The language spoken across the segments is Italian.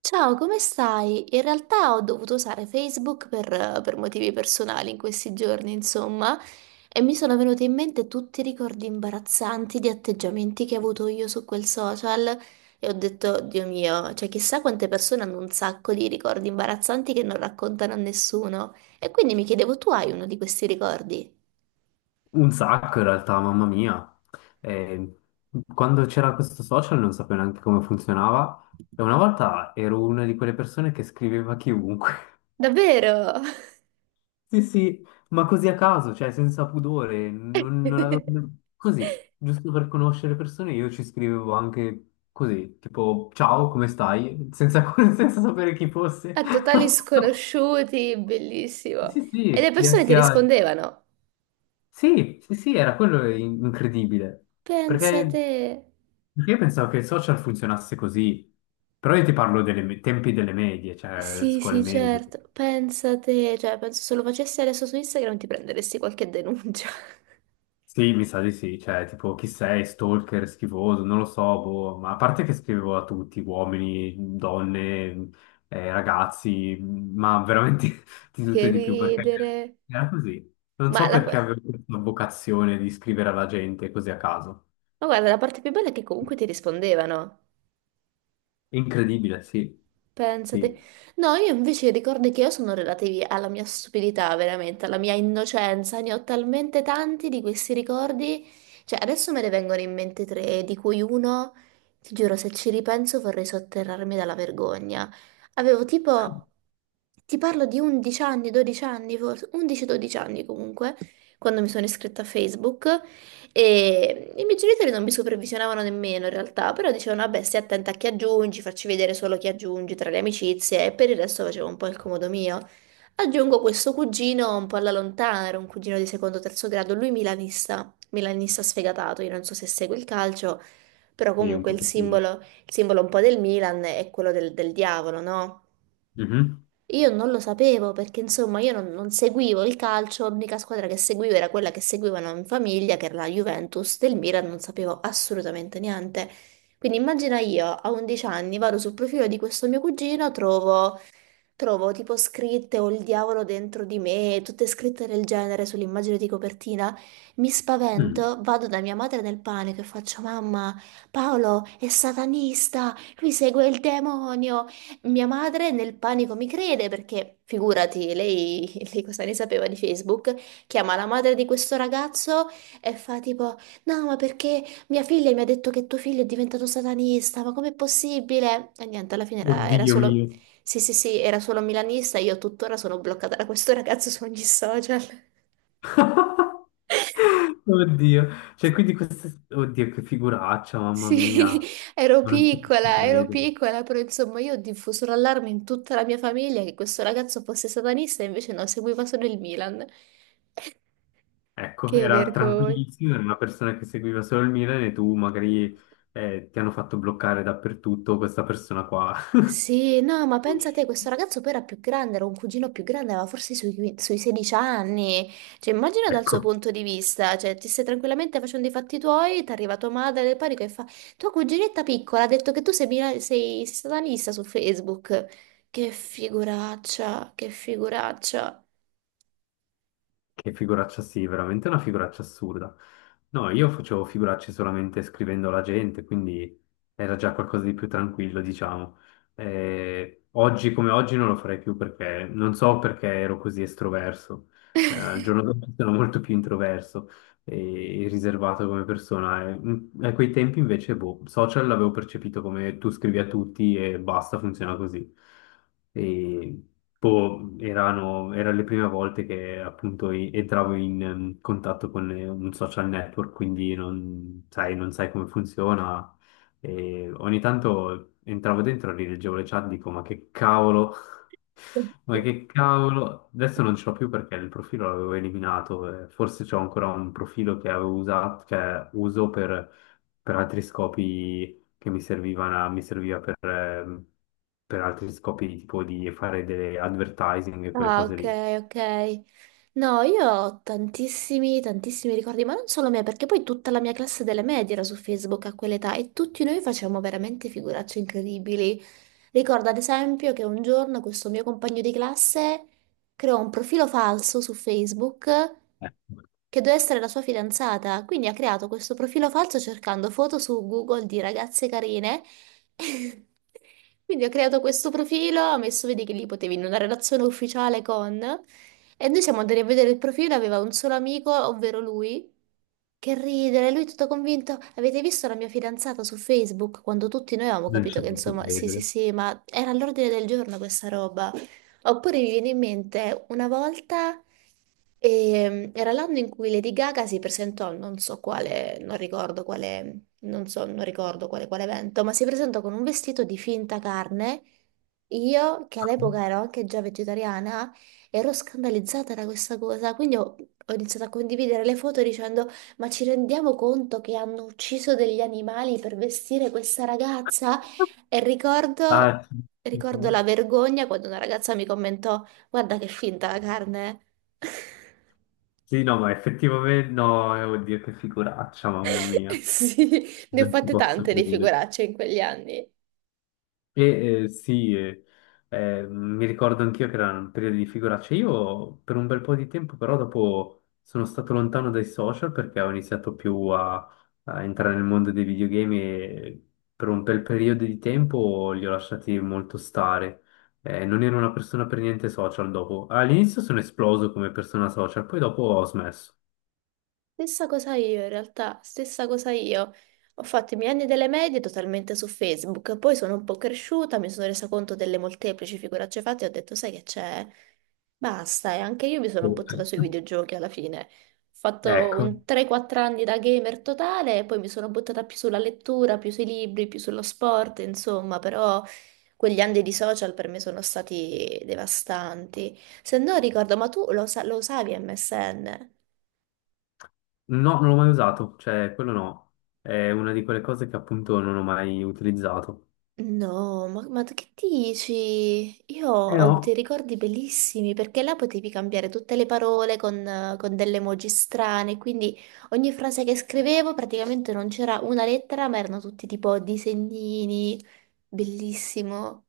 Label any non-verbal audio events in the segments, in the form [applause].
Ciao, come stai? In realtà ho dovuto usare Facebook per motivi personali in questi giorni, insomma, e mi sono venuti in mente tutti i ricordi imbarazzanti di atteggiamenti che ho avuto io su quel social e ho detto, Dio mio, cioè chissà quante persone hanno un sacco di ricordi imbarazzanti che non raccontano a nessuno. E quindi mi chiedevo, tu hai uno di questi ricordi? Un sacco in realtà, mamma mia. Eh, Quando c'era questo social non sapevo neanche come funzionava e una volta ero una di quelle persone che scriveva a chiunque. [laughs] Davvero? Sì, sì, ma così a caso, cioè senza pudore, non avevo... [laughs] Così, giusto per conoscere persone, io ci scrivevo anche così, tipo ciao, come stai? Senza, [laughs] senza sapere chi fosse. A totali [laughs] sconosciuti, bellissimo. Sì, E sì, le persone ti rispondevano. Sì, sì, sì, era incredibile. Pensa Perché te. Perché io pensavo che il social funzionasse così, però io ti parlo dei tempi delle medie, cioè Sì, scuole sì, medie. certo. Pensa te. Cioè, penso se lo facessi adesso su Instagram ti prenderesti qualche denuncia. [laughs] Sì, mi sa di sì, cioè tipo chi sei, stalker, schifoso, non lo so, boh, ma a parte che scrivevo a tutti, uomini, donne, ragazzi, ma veramente [laughs] di tutto Che e di più, perché ridere. era così. Non Ma, so la... ma perché avevo questa vocazione di scrivere alla gente così a caso. guarda, la parte più bella è che comunque ti rispondevano. Incredibile, sì, Pensate. sì, No, io invece i ricordi che io sono relativi alla mia stupidità, veramente, alla mia innocenza. Ne ho talmente tanti di questi ricordi. Cioè, adesso me ne vengono in mente tre, di cui uno, ti giuro, se ci ripenso vorrei sotterrarmi dalla vergogna. Avevo tipo, ti parlo di 11 anni, 12 anni, forse 11-12 anni comunque, quando mi sono iscritta a Facebook. E i miei genitori non mi supervisionavano nemmeno in realtà, però dicevano, vabbè, stai attenta a chi aggiungi, facci vedere solo chi aggiungi tra le amicizie, e per il resto facevo un po' il comodo mio. Aggiungo questo cugino un po' alla lontana, era un cugino di secondo o terzo grado, lui milanista, milanista sfegatato, io non so se segue il calcio, però sì, un comunque pochettino. Il simbolo un po' del Milan è quello del diavolo, no? Mhm. Io non lo sapevo perché insomma io non seguivo il calcio, l'unica squadra che seguivo era quella che seguivano in famiglia, che era la Juventus del Milan, non sapevo assolutamente niente. Quindi immagina io a 11 anni vado sul profilo di questo mio cugino, trovo tipo scritte o il diavolo dentro di me, tutte scritte del genere sull'immagine di copertina. Mi Mm. spavento, vado da mia madre nel panico e faccio: Mamma, Paolo è satanista, lui segue il demonio. Mia madre nel panico mi crede perché, figurati, lei, [laughs] lei cosa ne sapeva di Facebook? Chiama la madre di questo ragazzo e fa tipo: No, ma perché mia figlia mi ha detto che tuo figlio è diventato satanista? Ma com'è possibile? E niente, alla fine era Oddio solo mio. sì, sì, sì, era solo milanista, io tuttora sono bloccata da questo ragazzo su ogni social. [laughs] Oddio, cioè quindi questa... Oddio, che figuraccia, mamma mia, Sì, [laughs] ma non ci posso ero credere. piccola, però insomma io ho diffuso l'allarme in tutta la mia famiglia che questo ragazzo fosse satanista e invece no, seguiva solo il Milan. Ecco, Che era vergogna. tranquillissimo, era una persona che seguiva solo il Milan e tu magari ti hanno fatto bloccare dappertutto questa persona qua. [laughs] Sì, no, ma pensa te, questo ragazzo poi era più grande, era un cugino più grande, aveva forse sui, sui 16 anni. Cioè, immagina dal suo Ecco. punto di vista, cioè, ti stai tranquillamente facendo i fatti tuoi, ti arriva tua madre del panico e fa, tua cuginetta piccola ha detto che tu sei, sei, sei satanista su Facebook. Che figuraccia, che figuraccia. Che figuraccia sì, veramente una figuraccia assurda. No, io facevo figuracce solamente scrivendo alla gente, quindi era già qualcosa di più tranquillo, diciamo. Oggi come oggi non lo farei più perché non so perché ero così estroverso. Al giorno d'oggi sono molto più introverso e riservato come persona. E, a quei tempi invece, boh, social l'avevo percepito come tu scrivi a tutti e basta, funziona così. E boh, erano le prime volte che appunto entravo in contatto con un social network, quindi non sai come funziona. E ogni tanto entravo dentro, rileggevo le chat, dico ma che cavolo, adesso non ce l'ho più perché il profilo l'avevo eliminato, forse c'ho ancora un profilo che avevo usato, che uso per altri scopi che mi servivano, mi serviva per altri scopi tipo di fare delle advertising e quelle Ah, cose ok, lì. ok. No, io ho tantissimi, tantissimi ricordi, ma non solo me, perché poi tutta la mia classe delle medie era su Facebook a quell'età e tutti noi facevamo veramente figuracce incredibili. Ricordo ad esempio che un giorno questo mio compagno di classe creò un profilo falso su Facebook Eh, che doveva essere la sua fidanzata, quindi ha creato questo profilo falso cercando foto su Google di ragazze carine. [laughs] Quindi ho creato questo profilo, ho messo, vedi che lì potevi in una relazione ufficiale con, e noi siamo andati a vedere il profilo, aveva un solo amico, ovvero lui, che ridere, lui tutto convinto, avete visto la mia fidanzata su Facebook? Quando tutti noi avevamo Non capito ci che posso insomma, sì sì credere. sì, ma era all'ordine del giorno questa roba. Oppure mi viene in mente una volta, era l'anno in cui Lady Gaga si presentò, a non so quale, non ricordo quale non so, non ricordo quale, quale evento, ma si presentò con un vestito di finta carne. Io, che all'epoca ero anche già vegetariana, ero scandalizzata da questa cosa, quindi ho iniziato a condividere le foto dicendo: Ma ci rendiamo conto che hanno ucciso degli animali per vestire questa ragazza? E ricordo, Ah, ricordo la vergogna quando una ragazza mi commentò: Guarda che finta la carne! [laughs] sì, no, ma effettivamente no, oddio che figuraccia, mamma mia, Sì, ne ho non ci fatte posso tante di credere. figuracce in quegli anni. E eh, sì, eh, mi ricordo anch'io che era un periodo di figuracce. Io per un bel po' di tempo, però, dopo sono stato lontano dai social perché ho iniziato più a, a entrare nel mondo dei videogame e per un bel periodo di tempo li ho lasciati molto stare. Non ero una persona per niente social dopo. All'inizio sono esploso come persona social, poi dopo ho smesso. Stessa cosa io, in realtà, stessa cosa io. Ho fatto i miei anni delle medie totalmente su Facebook, poi sono un po' cresciuta, mi sono resa conto delle molteplici figuracce fatte e ho detto, sai che c'è? Basta, e anche io mi sono buttata sui [laughs] videogiochi alla fine. Ho fatto Ecco, un 3-4 anni da gamer totale, e poi mi sono buttata più sulla lettura, più sui libri, più sullo sport, insomma, però quegli anni di social per me sono stati devastanti. Se no ricordo, ma tu lo, lo usavi MSN? no, non l'ho mai usato, cioè quello no, è una di quelle cose che appunto non ho mai utilizzato. No, ma tu che dici? Io Eh ho dei no, ricordi bellissimi perché là potevi cambiare tutte le parole con delle emoji strane, quindi ogni frase che scrivevo praticamente non c'era una lettera, ma erano tutti tipo disegnini, bellissimo.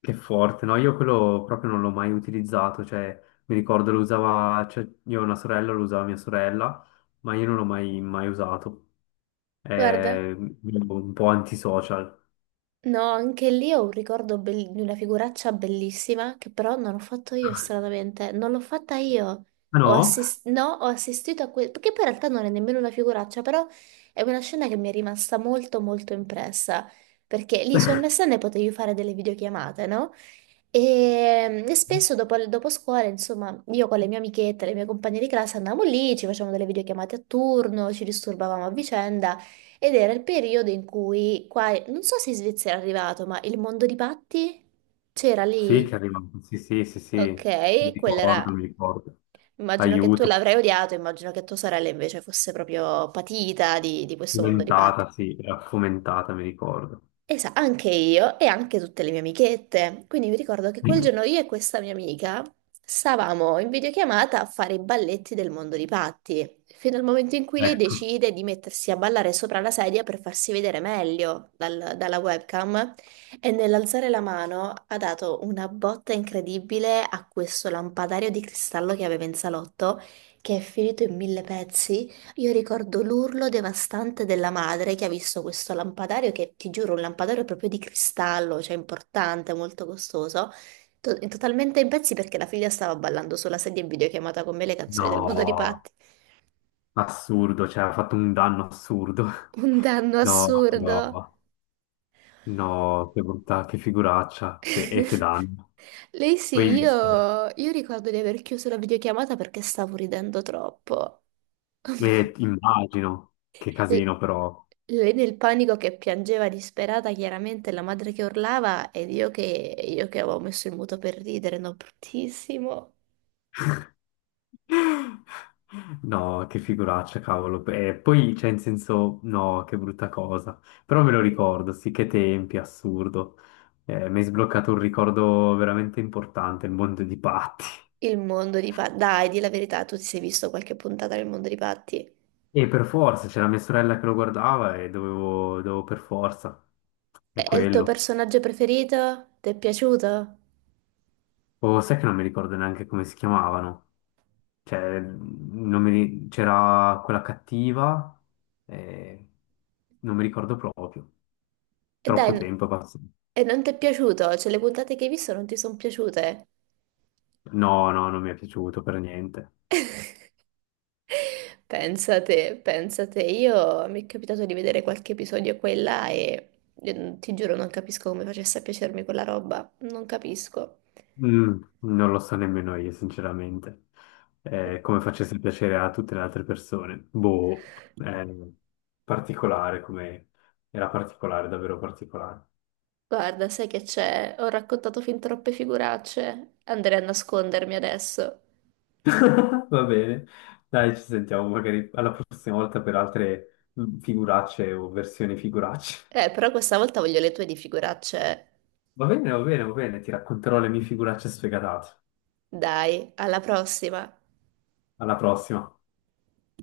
che forte, no? Io quello proprio non l'ho mai utilizzato, cioè mi ricordo lo usava, cioè, io ho una sorella, lo usava mia sorella, ma io non l'ho mai, mai usato. Guarda. È un po' antisocial. No, anche lì ho un ricordo di una figuraccia bellissima che però non ho fatto io stranamente, non l'ho fatta io. Ah Ho no? assis- no, Ho assistito a questo, perché poi in realtà non è nemmeno una figuraccia, però è una scena che mi è rimasta molto molto impressa, perché lì su [laughs] MSN potevi fare delle videochiamate, no? E spesso dopo scuola, insomma, io con le mie amichette, le mie compagne di classe andavamo lì, ci facevamo delle videochiamate a turno, ci disturbavamo a vicenda ed era il periodo in cui qua, non so se in Svizzera è arrivato, ma il mondo di Patti c'era Sì, che è lì? arrivato, sì, sì, sì, sì, mi Ok, quella ricordo, era, mi ricordo. immagino che tu Aiuto, l'avrai odiato, immagino che tua sorella invece fosse proprio patita di questo mondo di Patti. fomentata, sì, era fomentata, mi ricordo. Anche io e anche tutte le mie amichette. Quindi mi ricordo che quel giorno [laughs] io e questa mia amica stavamo in videochiamata a fare i balletti del mondo di Patti, fino al momento in cui lei Ecco, decide di mettersi a ballare sopra la sedia per farsi vedere meglio dalla webcam e nell'alzare la mano ha dato una botta incredibile a questo lampadario di cristallo che aveva in salotto, che è finito in mille pezzi. Io ricordo l'urlo devastante della madre che ha visto questo lampadario, che ti giuro, un lampadario proprio di cristallo, cioè importante, molto costoso, totalmente in pezzi perché la figlia stava ballando sulla sedia in videochiamata con me le canzoni del mondo di no, Patti. assurdo, cioè ha fatto un danno assurdo. [laughs] Un danno No, assurdo. no. No, che bontà, che figuraccia, che, e che [laughs] danno. Lei sì, Poi se- io ricordo di aver chiuso la videochiamata perché stavo ridendo troppo. [laughs] Immagino, che L- casino però. Lei nel panico che piangeva disperata, chiaramente la madre che urlava ed io che avevo messo il muto per ridere, no, bruttissimo. No, che figuraccia, cavolo. E poi, cioè, in senso, no, che brutta cosa. Però me lo ricordo, sì, che tempi, assurdo. Mi hai sbloccato un ricordo veramente importante, il mondo di Patti. Il mondo di Patti. Dai, di la verità, tu ti sei visto qualche puntata del mondo di Patti? E per forza, c'era mia sorella che lo guardava e dovevo, dovevo per forza. È È il tuo quello. personaggio preferito? Ti è piaciuto? O sai che non mi ricordo neanche come si chiamavano. Cioè, non mi ri- c'era quella cattiva, eh, non mi ricordo proprio. E dai, Troppo tempo è passato. e non ti è piaciuto? Cioè, le puntate che hai visto non ti sono piaciute? No, no, non mi è piaciuto per niente. [laughs] Pensate, pensate, io mi è capitato di vedere qualche episodio qua e là e ti giuro non capisco come facesse a piacermi quella roba, non capisco. Non lo so nemmeno io, sinceramente. Come facesse piacere a tutte le altre persone. Boh, eh, particolare come... Era particolare, davvero particolare. Guarda, sai che c'è? Ho raccontato fin troppe figuracce, andrei a nascondermi adesso. [laughs] Va bene, dai, ci sentiamo magari alla prossima volta per altre figuracce o versioni figuracce. Però questa volta voglio le tue di figuracce. Va bene, va bene, va bene, ti racconterò le mie figuracce sfegatate. Dai, alla prossima. Alla prossima.